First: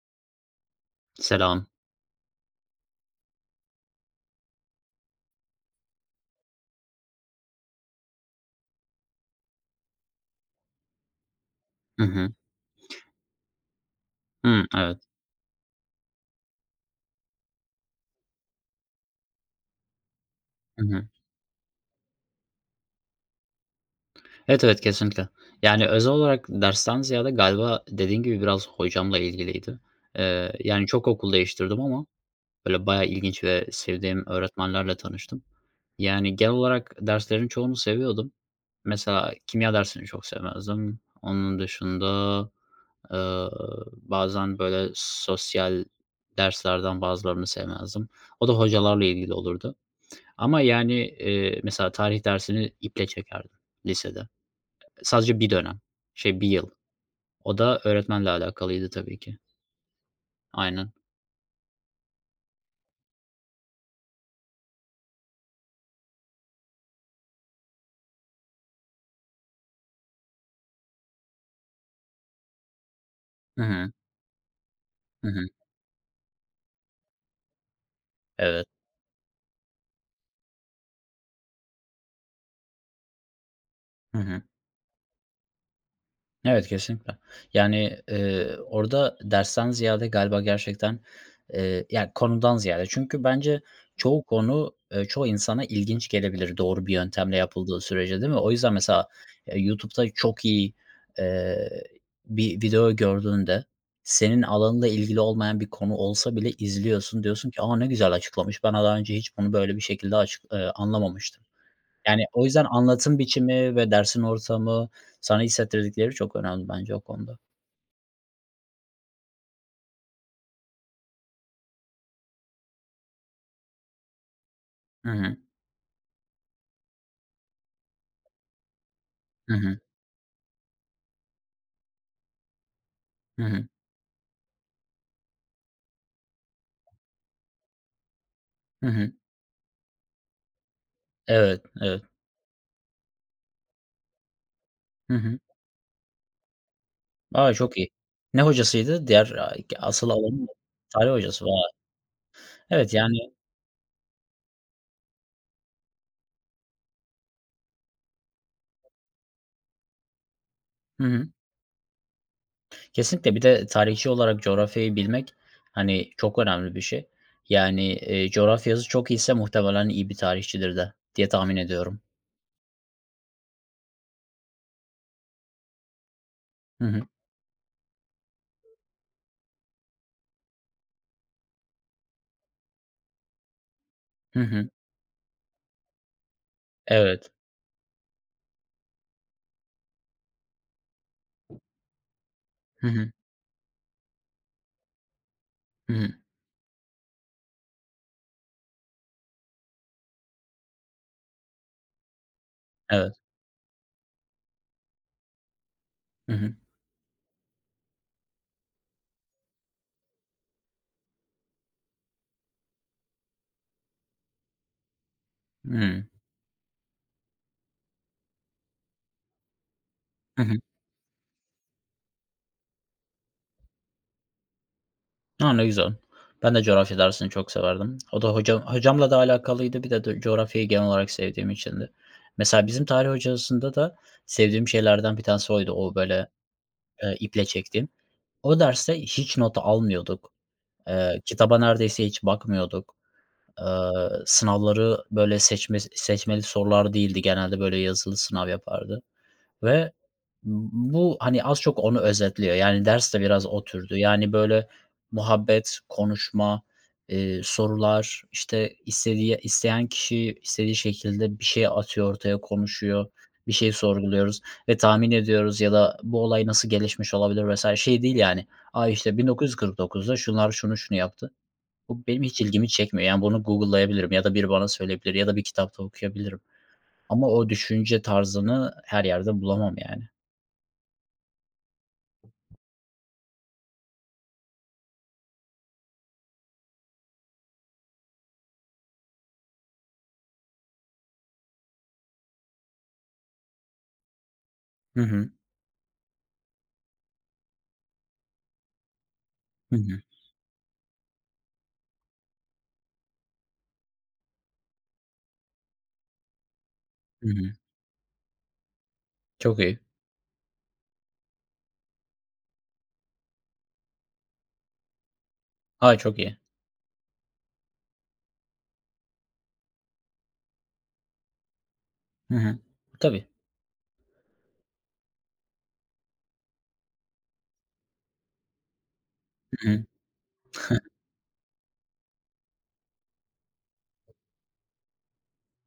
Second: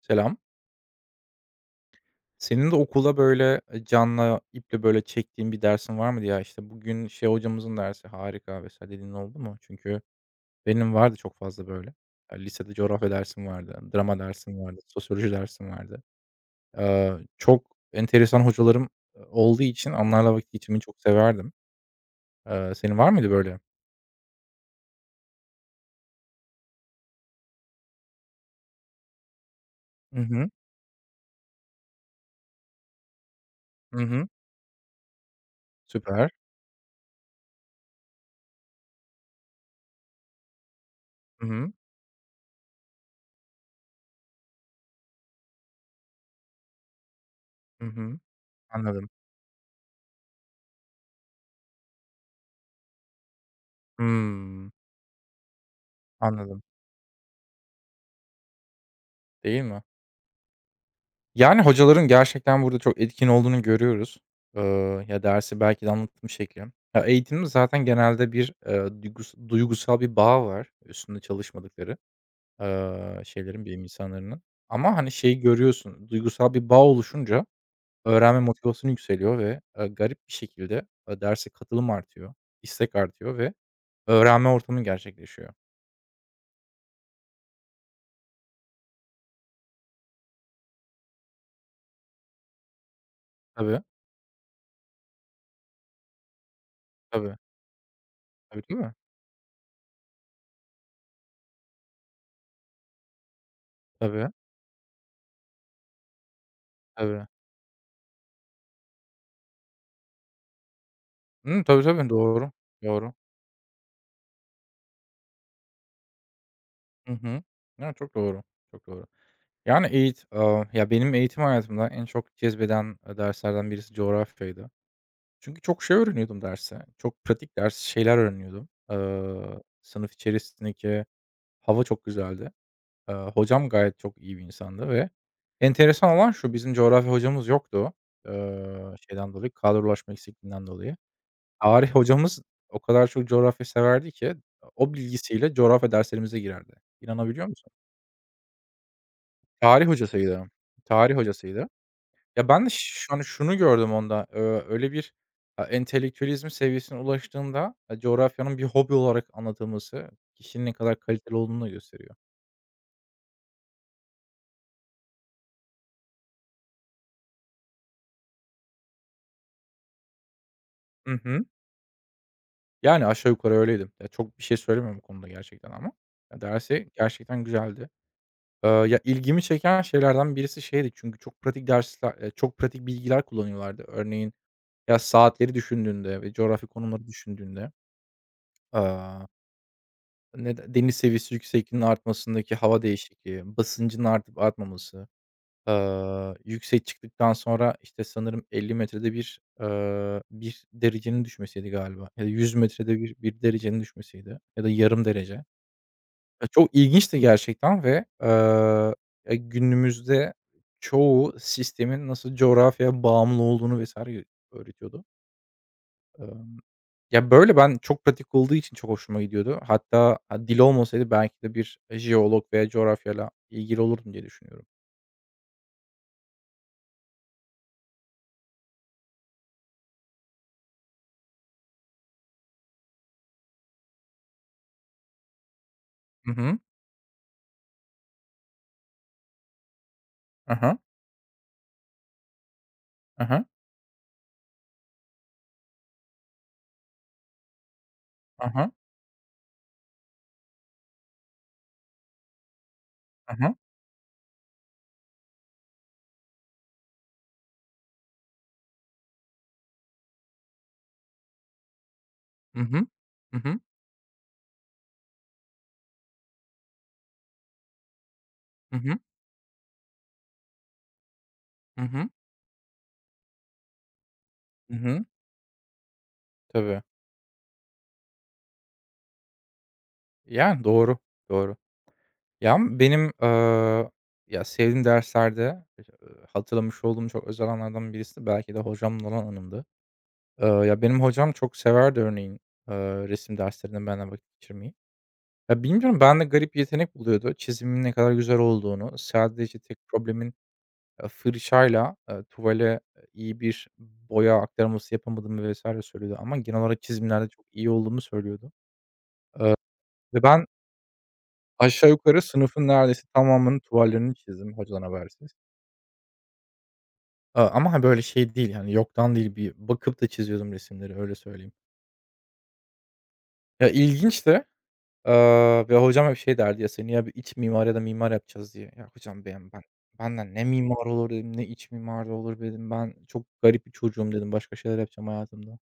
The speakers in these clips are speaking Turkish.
Selam. Selam. Senin de okulda, böyle, canla iple, böyle, çektiğin bir dersin var mıydı? Ya, işte, bugün şey hocamızın dersi harika vesaire dediğin oldu mu? Çünkü benim vardı çok fazla böyle. Hı hı. Lisede coğrafya dersim vardı, drama dersim Hımm, vardı, evet. sosyoloji dersim vardı. Çok enteresan hocalarım, olduğu için onlarla vakit geçirmeyi Hı çok hı. severdim. Senin var mıydı böyle? Evet, evet, kesinlikle. Yani, özel olarak dersten ziyade galiba dediğin gibi biraz hocamla ilgiliydi. Hı hı. Yani, çok okul değiştirdim ama böyle bayağı ilginç ve Hı sevdiğim hı. öğretmenlerle tanıştım. Süper. Yani, genel olarak derslerin çoğunu seviyordum. Mesela kimya dersini çok sevmezdim. Hı Onun hı. dışında, eee, bazen böyle sosyal derslerden bazılarını Hı sevmezdim. hı. O da hocalarla Anladım. ilgili olurdu. Ama yani, mesela tarih dersini iple çekerdim lisede. Hımm. Sadece bir dönem, şey bir Anladım. yıl. O da öğretmenle alakalıydı tabii ki. Değil mi? Aynen. Yani, hocaların gerçekten burada çok etkin olduğunu görüyoruz. Ya, dersi belki de anlatım şekli. Ya, eğitimin zaten genelde bir, duygusal bir bağ var üstünde çalışmadıkları, Hı şeylerin, bilim hı. insanlarının. Ama, hani, Hı şeyi hı. görüyorsun, duygusal bir bağ oluşunca öğrenme Evet. motivasyonu yükseliyor ve, garip bir şekilde, derse katılım artıyor, istek artıyor ve Hı hı. öğrenme ortamı gerçekleşiyor. Evet, kesinlikle. Yani, orada dersten ziyade galiba gerçekten, konudan ziyade çünkü bence Tabii, çoğu konu, çoğu insana ilginç gelebilir doğru bir yöntemle tabii. yapıldığı sürece, değil mi? O Tabii, yüzden değil mi? mesela, YouTube'da çok iyi, eee, bir video gördüğünde Tabii, senin alanında ilgili olmayan bir konu olsa bile izliyorsun, tabii. diyorsun ki, "A, ne güzel açıklamış. Ben daha önce hiç bunu böyle bir şekilde açık anlamamıştım." Hımm, tabii, tabii. Yani, o Doğru, yüzden doğru. anlatım biçimi ve dersin ortamı, sana hissettirdikleri çok önemli bence o Hı konuda. hı. Ya, çok doğru, çok doğru. Yani, ya, benim eğitim hayatımda en çok cezbeden, derslerden birisi coğrafyaydı. Hı hı. Çünkü çok şey öğreniyordum derse. Çok pratik ders şeyler öğreniyordum. Hı Eee, hı. sınıf içerisindeki hava çok güzeldi. Eee, Hı hı. hocam gayet çok iyi bir insandı ve enteresan olan şu, bizim coğrafya hocamız yoktu, Hı hı. şeyden dolayı, kadrolaşma eksikliğinden dolayı. Evet, Tarih evet. hocamız o kadar çok coğrafya severdi ki, o Hı hı. bilgisiyle coğrafya derslerimize girerdi. İnanabiliyor A, musun? çok iyi. Ne hocasıydı? Diğer, Tarih asıl alanı mı? hocasıydı. Tarih Tarih hocası. hocasıydı. Vay! Ya, ben de Evet, şu yani. an şunu gördüm onda, öyle bir, entelektüelizm seviyesine ulaştığında, coğrafyanın bir hobi olarak anlatılması kişinin ne kadar Hı hı. kaliteli olduğunu da gösteriyor. Kesinlikle. Bir de tarihçi olarak coğrafyayı bilmek, hani, çok önemli bir şey. Yani, coğrafyası çok iyiyse muhtemelen iyi bir tarihçidir de Hı diye hı. tahmin ediyorum. Yani aşağı yukarı öyleydim. Ya, çok bir şey söylemiyorum bu konuda gerçekten ama. Ya, Hı dersi hı. gerçekten güzeldi. Ya, ilgimi çeken şeylerden birisi şeydi çünkü çok pratik dersler, çok pratik bilgiler kullanıyorlardı. Örneğin, Hı hı. ya, saatleri düşündüğünde ve coğrafi konumları Evet. düşündüğünde. Nede deniz seviyesi yüksekliğinin artmasındaki hava Hı hı. değişikliği, basıncın artıp artmaması, Hı hı. Yüksek çıktıktan sonra, işte, sanırım 50 metrede bir, 1 derecenin düşmesiydi galiba ya da 100 metrede Evet. bir bir derecenin düşmesiydi ya da yarım derece. Hı Ya, hı. çok ilginçti gerçekten ve, günümüzde çoğu sistemin nasıl coğrafyaya bağımlı olduğunu vs. öğretiyordu. Hımm. Emm, ya, böyle, ben çok pratik olduğu için çok hoşuma gidiyordu. Hatta, Hı ha, hı. dil olmasaydı belki de bir jeolog veya coğrafyayla ilgili olurdum diye düşünüyorum. A, ne güzel. Ben de coğrafya dersini çok severdim. O da hocamla da alakalıydı. Bir de coğrafyayı genel olarak sevdiğim içindi. Mesela bizim tarih hocasında da sevdiğim şeylerden bir tanesi oydu. O böyle, Hı hı. İple çektiğim. O derste hiç not almıyorduk. Hı hı. Kitaba neredeyse hiç bakmıyorduk. Hı Sınavları böyle seçmeli sorular değildi. Genelde böyle yazılı sınav hı. yapardı. Ve bu, hani, az çok onu özetliyor. Yani, ders de Hı biraz hı. o türdü. Yani, böyle, muhabbet, konuşma, sorular, işte, istediği isteyen kişi istediği şekilde bir şey atıyor ortaya, Hı hı. konuşuyor, Hı bir hı. şey sorguluyoruz ve tahmin ediyoruz ya da bu olay nasıl gelişmiş olabilir vesaire. Şey değil, yani, Hı "A, hı. Hı hı. işte, 1949'da şunlar şunu şunu yaptı." Hı Bu hı. benim hiç ilgimi çekmiyor. Yani, bunu Google'layabilirim ya da biri bana Hı hı. söyleyebilir ya da bir kitapta okuyabilirim. Tabii. Ama o düşünce tarzını her yerde bulamam yani. Yani, doğru, doğru. Ya, ama benim, ya, sevdiğim derslerde, hatırlamış olduğum çok özel anlardan birisi belki de hocamla olan anımdı. Ya, benim hocam çok severdi örneğin, eee, resim derslerinde benimle vakit geçirmeyi. Hı hı. Ya, bilmiyorum, ben de garip yetenek buluyordu çizimin ne kadar güzel olduğunu. Sadece Hı tek hı. problemin, fırçayla, tuvale, iyi bir boya aktarması yapamadığımı vesaire söylüyordu ama genel olarak çizimlerde Hı çok hı. iyi olduğumu söylüyordu Çok iyi. ve ben aşağı yukarı sınıfın neredeyse tamamının tuvallerini çizdim hocadan habersiz. A, çok iyi. Ama, ha, böyle şey değil, yani, yoktan değil, bir bakıp da çiziyordum resimleri, öyle söyleyeyim. Hı hı. Tabii. Ya, ilginçti. Ve hocam hep şey derdi ya, "Seni ya bir iç mimar ya da mimar yapacağız." diye. Ya hocam Hı hı. benden ne mimar olur dedim, ne iç mimar da olur dedim. Ben çok garip bir çocuğum dedim. Başka şeyler yapacağım hayatımda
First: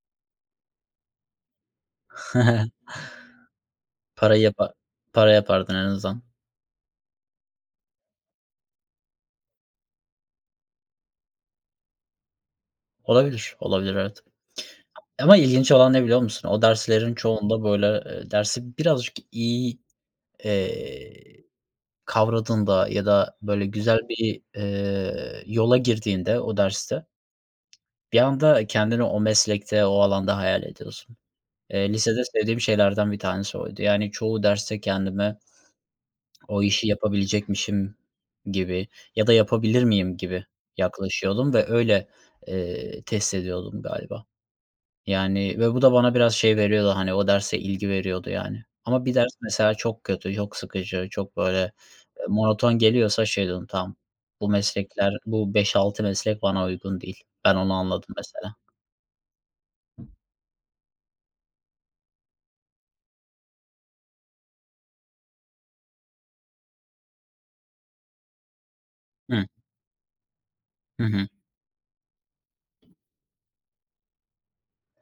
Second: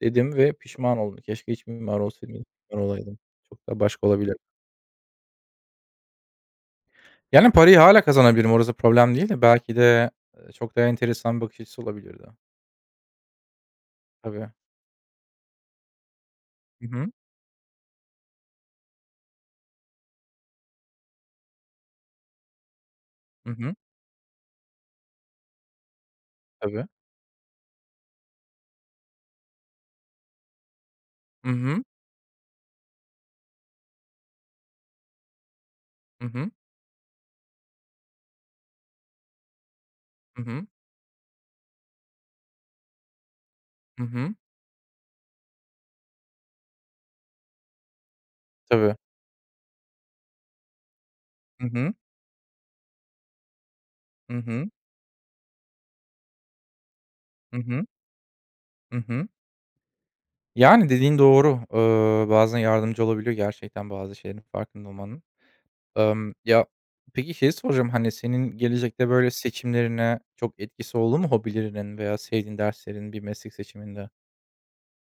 dedim ve pişman oldum. Keşke iç mimar olsaydım, iç mimar olaydım. Çok daha başka Para olabilir. yapa para yapardın en azından. Yani parayı hala kazanabilirim. Orası problem değil de belki de, çok daha enteresan bir bakış açısı olabilirdi. Olabilir, olabilir, evet. Tabii. Ama ilginç olan ne biliyor musun? O Hı hı. derslerin çoğunda, böyle, dersi birazcık iyi, eee, kavradığında ya da, Hı böyle, hı. güzel bir, yola girdiğinde o Tabii. derste bir anda kendini o meslekte, o alanda hayal ediyorsun. Hı hı. Lisede sevdiğim şeylerden bir tanesi oydu. Yani çoğu derste kendime Hı hı. o işi yapabilecekmişim gibi ya da yapabilir miyim Hı gibi hı. yaklaşıyordum ve öyle, test ediyordum Hı galiba. hı. Yani ve bu da bana biraz şey veriyordu, hani, o derse ilgi veriyordu yani. Tabii. Ama bir ders mesela çok kötü, çok sıkıcı, çok Hı böyle, hı. Monoton geliyorsa şey diyordum, "Tamam, Hı bu hı. meslekler, bu beş altı meslek bana uygun değil." Ben Hı onu hı. anladım mesela. Hı hı. Yani, dediğin doğru. Bazen yardımcı olabiliyor gerçekten bazı şeylerin farkında olmanın. Ya, peki şey soracağım, hani, senin gelecekte böyle Hı. seçimlerine çok etkisi Hı oldu hı. mu hobilerinin veya sevdiğin derslerin bir meslek seçiminde?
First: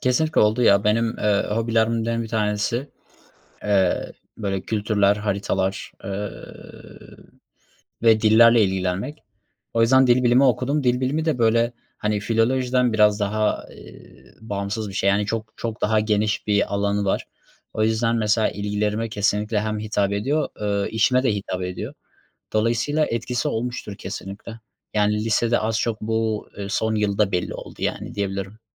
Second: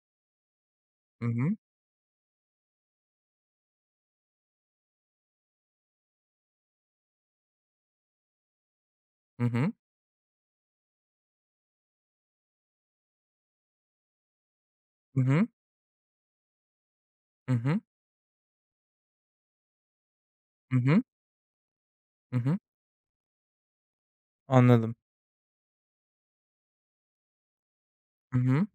Kesinlikle oldu ya. Benim, hobilerimden bir tanesi, eee, böyle kültürler, haritalar, Ve dillerle ilgilenmek. Hı hı. O yüzden dil bilimi okudum. Dil bilimi de, böyle, hani, filolojiden biraz daha, bağımsız bir şey. Hı Yani, hı. çok çok daha geniş bir alanı var. Hı hı. O yüzden mesela ilgilerime kesinlikle hem hitap ediyor, Hı hı. Hı hı. işime de hitap ediyor. Hı hı. Dolayısıyla etkisi olmuştur kesinlikle. Anladım. Yani, lisede az çok bu, son yılda belli oldu, yani, Hı diyebilirim. hı.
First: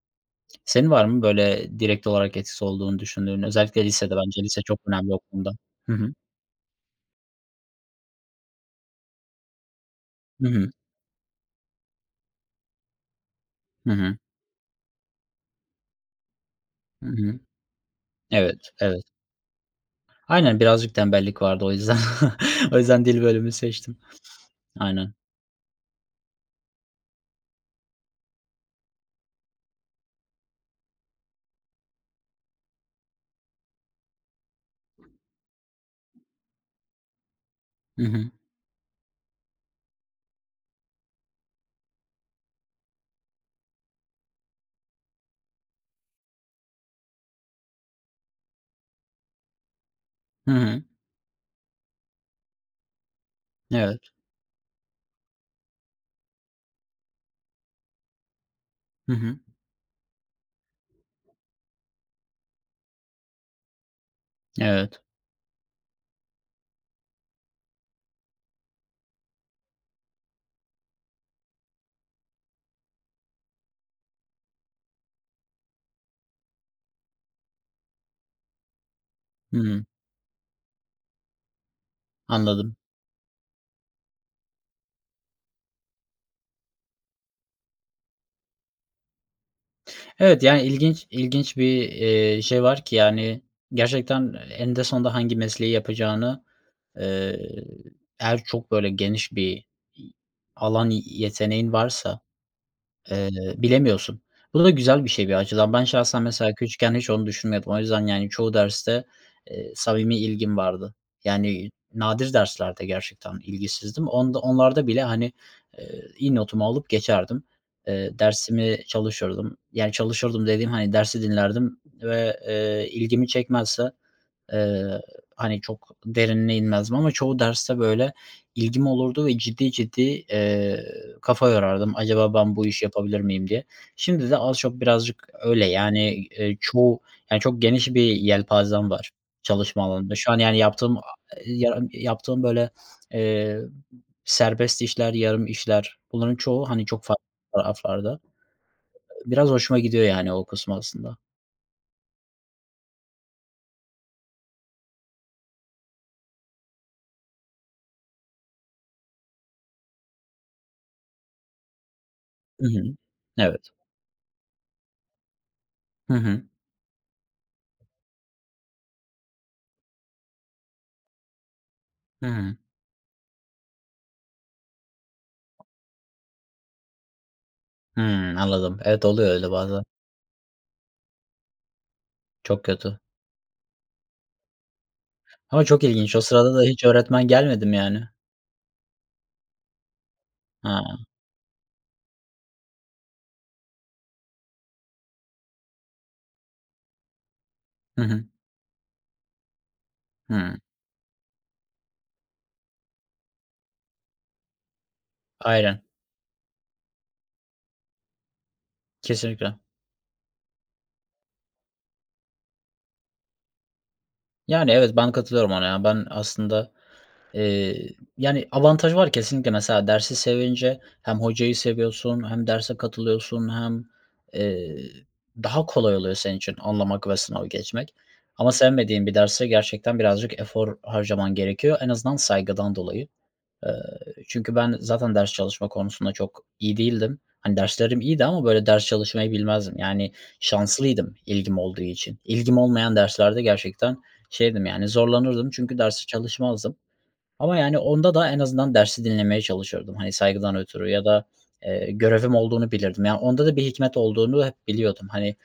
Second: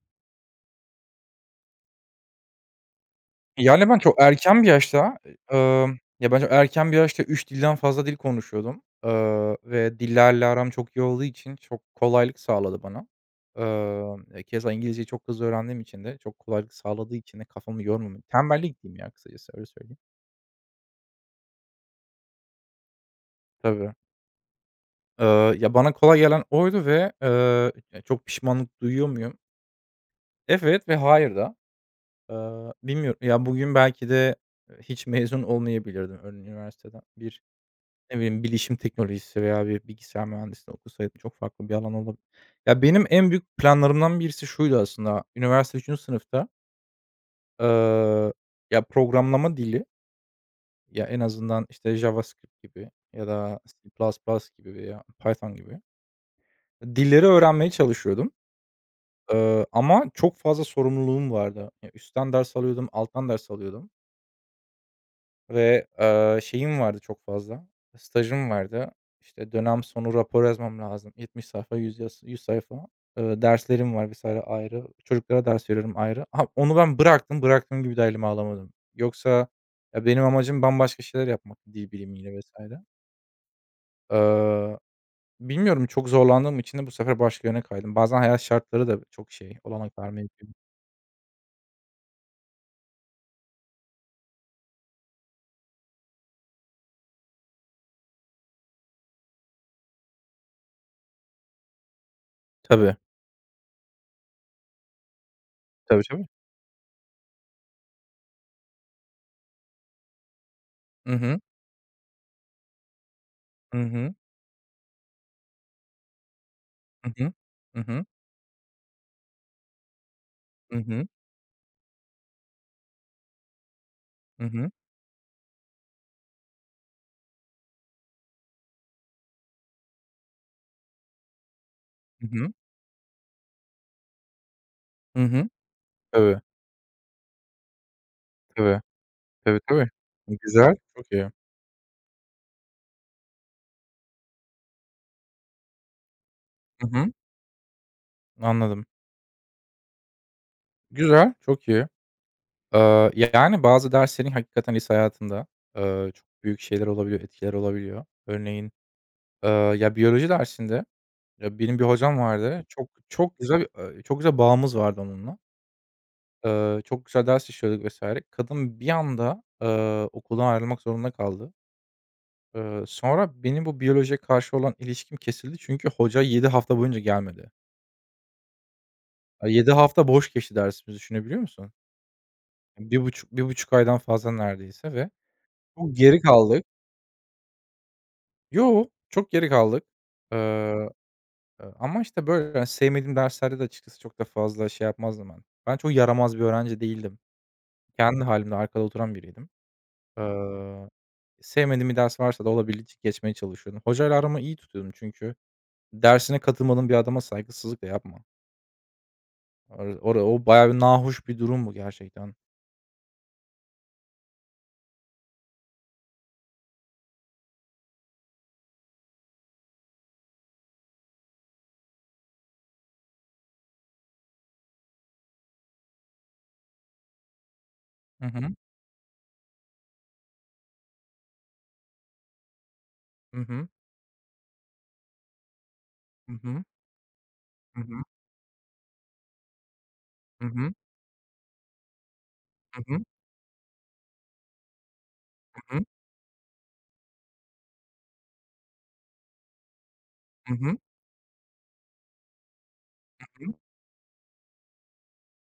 Senin var mı böyle direkt olarak etkisi olduğunu düşündüğün? Özellikle Yani, ben lisede çok bence lise erken bir çok önemli yaşta, o konuda. Hı hı. ya, ben çok erken bir yaşta 3 dilden fazla dil konuşuyordum, ve dillerle Hı hı. aram çok iyi olduğu için çok kolaylık sağladı bana. Hı hı. Keza İngilizceyi çok hızlı öğrendiğim için de çok kolaylık Hı sağladığı hı. için de kafamı yormamak. Evet, Tembellik diyeyim evet. ya kısacası, öyle söyleyeyim. Aynen, birazcık tembellik vardı o yüzden. O yüzden dil bölümü Tabii. seçtim. Aynen. Ya, bana kolay gelen oydu ve, ya, çok pişmanlık duyuyor muyum? Evet ve hayır da. Bilmiyorum. Ya, bugün belki de, hiç mezun olmayabilirdim ön üniversiteden. Hı Ne hı. bileyim, bilişim teknolojisi veya bir bilgisayar mühendisliği okusaydım çok farklı bir alan olabilir. Ya, benim en büyük planlarımdan birisi şuydu aslında. Üniversite üçüncü sınıfta, eee, ya, programlama dili, Hı hı. ya, en azından, işte, JavaScript gibi ya da Evet. C++ gibi veya Python gibi dilleri öğrenmeye çalışıyordum. Hı hı. Ama çok fazla sorumluluğum vardı. Ya, üstten ders alıyordum, alttan ders alıyordum. Evet. Ve, şeyim vardı çok fazla, stajım vardı. İşte, dönem sonu rapor yazmam lazım. 70 sayfa, 100 100 sayfa. Derslerim var vs. ayrı. Çocuklara ders veriyorum ayrı. Ha, onu ben bıraktım, bıraktığım gibi de elime alamadım. Yoksa Hımm. ya, benim amacım bambaşka şeyler yapmak dil bilimiyle Anladım. vesaire. Eee, bilmiyorum çok zorlandığım için de bu sefer başka yöne kaydım. Bazen hayat şartları da çok şey, olanak Evet, vermeyebiliyor. yani ilginç bir, şey var ki yani gerçekten eninde sonunda hangi mesleği yapacağını, eee, eğer çok böyle geniş bir alan yeteneğin varsa. Tabii, Eee, Bilemiyorsun. Bu da güzel bir şey bir açıdan. Ben tabii, şahsen tabii. mesela küçükken hiç onu düşünmüyordum. O yüzden yani çoğu derste, samimi ilgim vardı. Hı hı. Yani nadir derslerde gerçekten Hı ilgisizdim. hı. Onlarda bile, hani, iyi notumu alıp Hı hı. geçerdim. Hı hı. Dersimi çalışırdım. Yani çalışırdım dediğim, Hı hani, hı. dersi dinlerdim ve, ilgimi çekmezse, Hı hı. Eee, hani, çok derinine inmezdim ama çoğu derste, böyle, ilgim olurdu ve ciddi ciddi, kafa yorardım. Hı "Acaba hı. Hı hı. ben bu işi yapabilir miyim?" diye. Şimdi de az çok Hı birazcık hı. öyle, yani, Tabii, çoğu, yani, çok geniş bir tabii. yelpazem var Tabii, çalışma tabii. alanında. Şu an, yani, Güzel, çok iyi. Yaptığım, böyle, eee, serbest işler, yarım işler bunların çoğu, hani, Hı çok hı, farklı taraflarda. anladım. Biraz hoşuma gidiyor, yani, o kısmı aslında. Güzel, çok iyi. Yani bazı derslerin hakikaten lise hayatında, çok büyük şeyler olabiliyor, etkiler olabiliyor. Örneğin, eee, ya, biyoloji dersinde, ya, benim bir hocam vardı. Hı Çok hı. çok güzel Evet. bir, çok güzel bağımız vardı onunla. Hı hı. Çok güzel ders işliyorduk vesaire. Kadın bir anda, okuldan ayrılmak zorunda kaldı. Hı hı. Sonra benim bu biyolojiye karşı olan ilişkim kesildi çünkü hoca 7 hafta boyunca gelmedi. Hımm, anladım. Evet, oluyor öyle 7 bazen. hafta boş geçti dersimiz düşünebiliyor musun? Çok Yani kötü. bir buçuk aydan fazla neredeyse ve Ama çok çok ilginç. O geri sırada da kaldık. hiç öğretmen gelmedi mi yani? Yo, çok geri kaldık. Eee, Ha. ama, işte, böyle, hani, sevmediğim derslerde de açıkçası çok da fazla şey yapmazdım ben. Ben çok yaramaz bir öğrenci değildim. Hı hı. Kendi halimde arkada oturan biriydim. Hımm. Eee, sevmediğim bir ders varsa da olabildiğince geçmeye çalışıyordum. Hocayla aramı iyi tutuyordum çünkü Aynen. dersine katılmadığın bir adama saygısızlık da yapma. Kesinlikle. Ora o bayağı bir nahoş bir durum bu gerçekten. Yani, evet, ben katılıyorum ona ya. Ben aslında, eee, yani, avantaj var kesinlikle. Mesela dersi sevince hem hocayı seviyorsun hem derse katılıyorsun hem, eee, daha kolay oluyor senin için anlamak ve sınavı geçmek. Hı Ama hı. sevmediğin bir derse gerçekten birazcık efor harcaman gerekiyor en azından saygıdan dolayı. Hı hı. Eee, çünkü ben zaten ders çalışma konusunda Hı çok hı. iyi değildim. Hani, Hı derslerim hı. iyiydi ama, böyle, ders çalışmayı bilmezdim. Yani, Hı hı. şanslıydım ilgim olduğu için. İlgim Hı olmayan hı. derslerde gerçekten şeydim, yani, zorlanırdım Hı çünkü hı. derse çalışmazdım. Ama, yani, onda da en azından dersi dinlemeye çalışırdım, hani, Hı saygıdan hı. ötürü ya da, görevim olduğunu bilirdim. Yani, onda Hı hı. da bir hikmet olduğunu hep biliyordum. Hani,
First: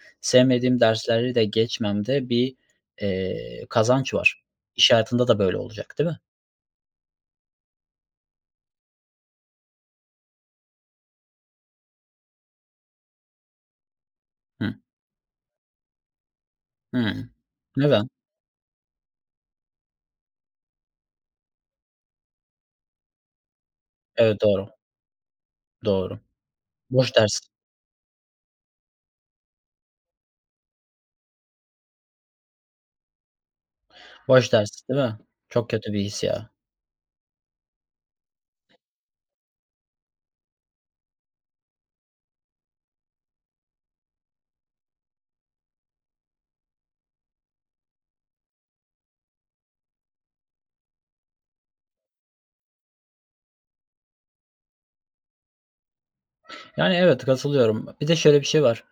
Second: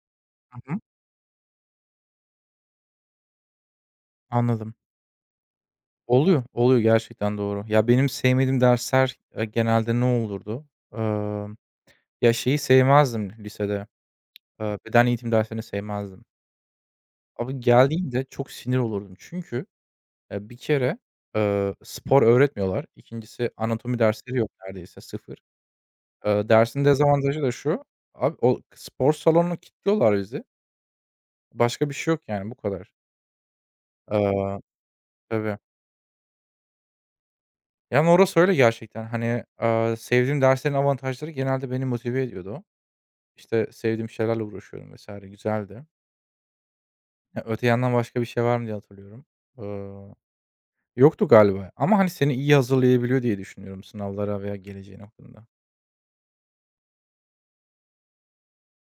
Hı hı. sevmediğim dersleri de geçmemde bir, kazanç var. Anladım. İş hayatında da böyle olacak, değil mi? Oluyor, oluyor gerçekten doğru. Ya, benim sevmediğim dersler, genelde ne olurdu? Emm, ya, şeyi sevmezdim lisede, Hı. Beden eğitim derslerini sevmezdim. Hıı. Abi Evet. geldiğinde çok sinir olurdum. Çünkü, bir kere, spor öğretmiyorlar. İkincisi anatomi dersleri Evet, yok doğru, neredeyse, sıfır. doğru. Dersin Boş ders, dezavantajı da şu, abi, o spor salonunu kilitliyorlar bizi. Başka bir şey yok yani, bu kadar. boş Eee ders, değil mi? Tabii. Çok kötü bir his ya. Yani, orası öyle gerçekten. Hani, sevdiğim derslerin avantajları genelde beni motive ediyordu. İşte, sevdiğim şeylerle uğraşıyorum vesaire güzeldi. Ya, öte yandan başka bir şey var mı diye hatırlıyorum. Iıı, yoktu galiba ama, hani, seni iyi hazırlayabiliyor diye düşünüyorum sınavlara veya geleceğin hakkında. Yani, evet, katılıyorum. Bir de şöyle bir şey var.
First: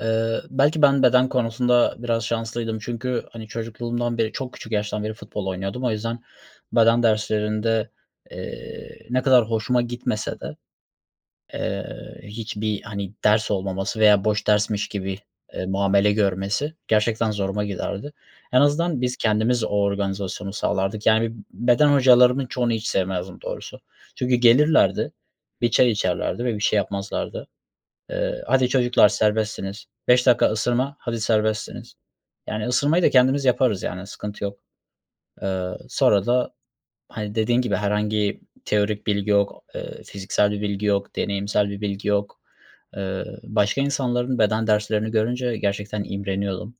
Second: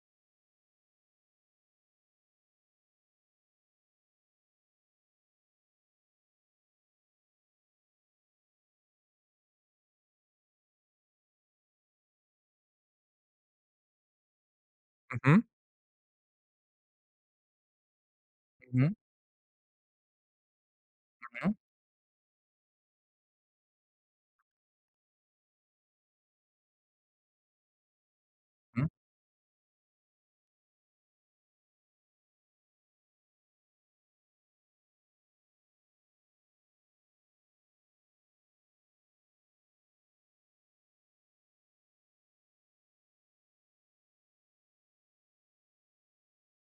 Belki ben beden konusunda biraz şanslıydım. Çünkü, hani, çocukluğumdan beri, çok küçük yaştan beri futbol oynuyordum. O yüzden beden derslerinde, ne kadar hoşuma gitmese de, hiçbir, hani, ders olmaması veya boş dersmiş gibi, Hı hı. Muamele görmesi gerçekten zoruma giderdi. En Hı hı. azından biz kendimiz o organizasyonu sağlardık. Yani, beden hocalarımın çoğunu hiç sevmezdim doğrusu. Çünkü gelirlerdi, bir çay içerlerdi ve bir şey yapmazlardı. "Hadi Hı hı. çocuklar serbestsiniz. 5 dakika ısırma, hadi serbestsiniz." Yani, ısırmayı da kendimiz yaparız, yani, sıkıntı yok. Sonra da hani, dediğin gibi herhangi teorik bilgi yok, fiziksel bir bilgi yok, deneyimsel bir bilgi yok. Başka insanların beden derslerini görünce gerçekten imreniyordum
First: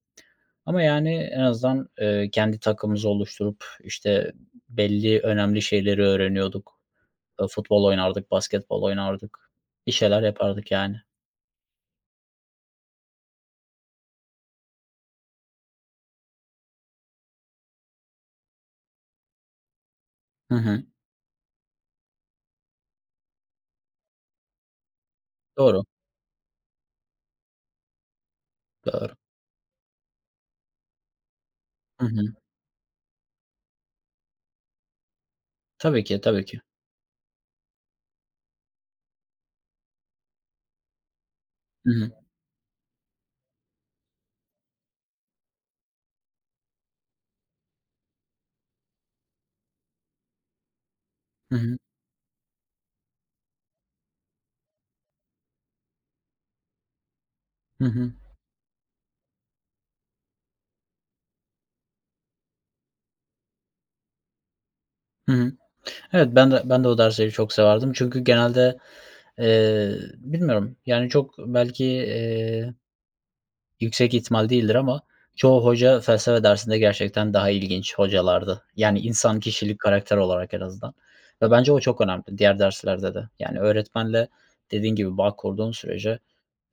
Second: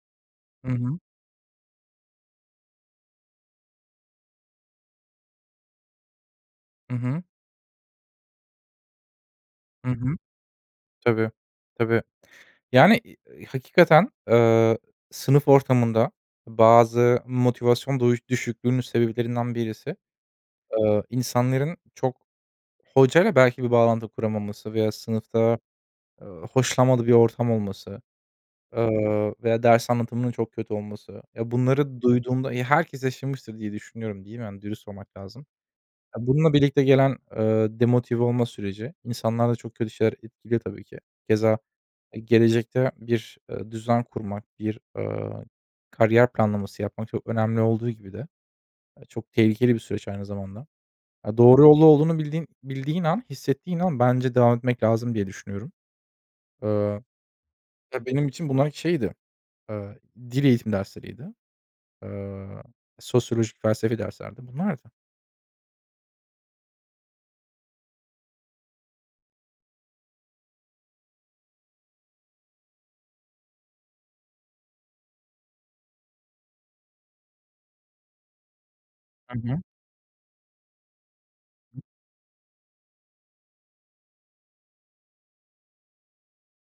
Hı ama, hı. yani, en azından, kendi takımımızı oluşturup, işte, belli önemli şeyleri öğreniyorduk. Hı hı. Futbol oynardık, basketbol oynardık. Bir şeyler yapardık, yani. Tabii. Tabii. Yani, hakikaten, sınıf ortamında bazı motivasyon duyu düşüklüğünün sebeplerinden birisi, Hı hı. İnsanların çok hocayla belki bir bağlantı kuramaması veya sınıfta, Doğru, hoşlanmadığı bir ortam olması, doğru. Veya ders anlatımının çok kötü olması. Ya, bunları Hı hı. duyduğumda, ya, herkes yaşamıştır diye düşünüyorum, değil mi? Hani, dürüst olmak lazım. Tabii ki, Ya, tabii bununla ki. birlikte gelen, demotive olma süreci insanlarda çok kötü şeyler etkiliyor tabii ki. Keza, Hı hı. Gelecekte bir, düzen kurmak, bir, kariyer planlaması yapmak çok önemli olduğu gibi de, çok tehlikeli bir süreç aynı zamanda. Ya, Hı doğru hı. yolda olduğunu bildiğin an, hissettiğin an bence devam etmek lazım diye düşünüyorum. Eee, Hı ya, hı. benim için bunlar şeydi, eee, dil eğitim dersleriydi. Eee, sosyolojik felsefi derslerdi. Bunlardı. Hı hı. Evet, ben de o dersleri çok severdim. Çünkü genelde, bilmiyorum, yani, çok belki, yüksek ihtimal değildir ama çoğu hoca felsefe dersinde gerçekten daha ilginç hocalardı. Yani, Hı insan, hı. kişilik, karakter olarak en azından ve bence o çok önemli diğer derslerde de. Yani, öğretmenle dediğin gibi bağ kurduğun sürece,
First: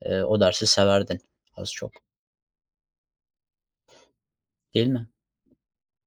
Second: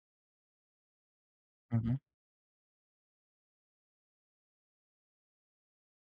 o dersi severdin az Hı çok, hı. değil mi?